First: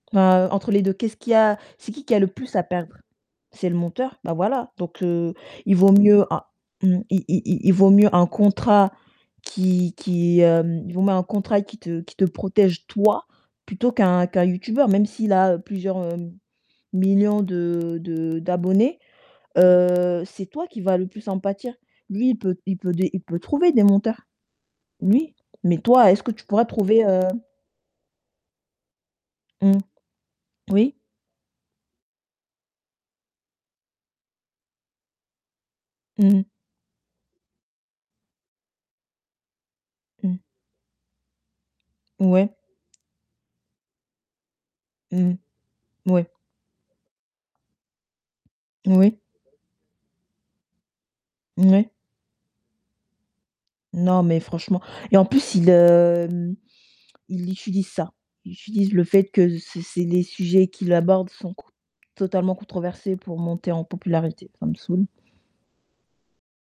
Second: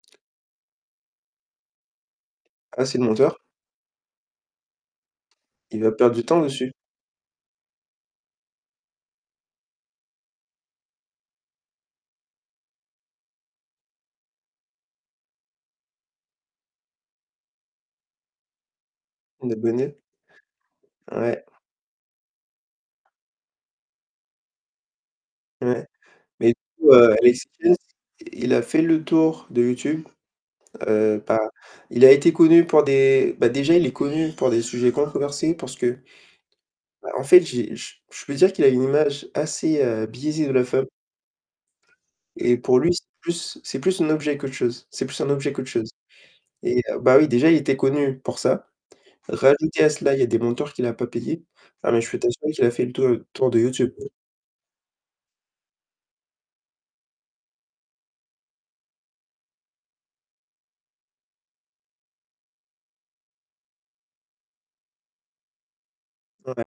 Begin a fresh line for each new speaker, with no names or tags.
Heu, entre les 2, qu'est-ce qu'il y a c'est qui qui a le plus à
Ah
perdre?
c'est le monteur.
C'est le monteur? Ben, voilà, donc heu, il
Il
vaut
va perdre du
mieux un
temps dessus.
mmh, il il il il vaut mieux un contrat qui qui, hem, il vaut mieux un contrat qui te qui te protège toi plutôt qu'un qu'un youtubeur, même s'il a plusieurs millions de de d'abonnés,
Des données.
heu, c'est toi qui va le plus en
Ouais.
pâtir. Lui, il peut il peut des il peut trouver des monteurs. Lui, mais
Ouais,
toi est-ce que tu
mais du
pourras
coup,
trouver
heu,
heu
est ce qu'il a fait le tour de
Mmh.
YouTube,
Oui.
heu, bah, il a été connu pour des, bah, déjà il est connu pour des sujets controversés parce que,
Mmh mh.
bah, en fait, j'ai je je peux dire qu'il a une image assez, heu,
Mmh.
biaisée de la femme
Ouais.
et pour lui, c'est plus, c'est plus un objet qu'autre chose. C'est plus un
Mmh.
objet qu'autre chose
Mouais.
et heu, bah, oui, déjà, il était connu pour ça.
Oui.
Rajouter à cela, il y a des monteurs qu'il a pas payée. Ah,
Ouais.
mais je peux t'assurer qu'il a fait le tour tour de YouTube.
Non, mais franchement, et en plus, il, hem, il utilise ça. Il utilise le fait que c'est c'est les sujets qu'il abordent sont c totalement controversés pour monter en popularité. Ça me saoule.
Ouais.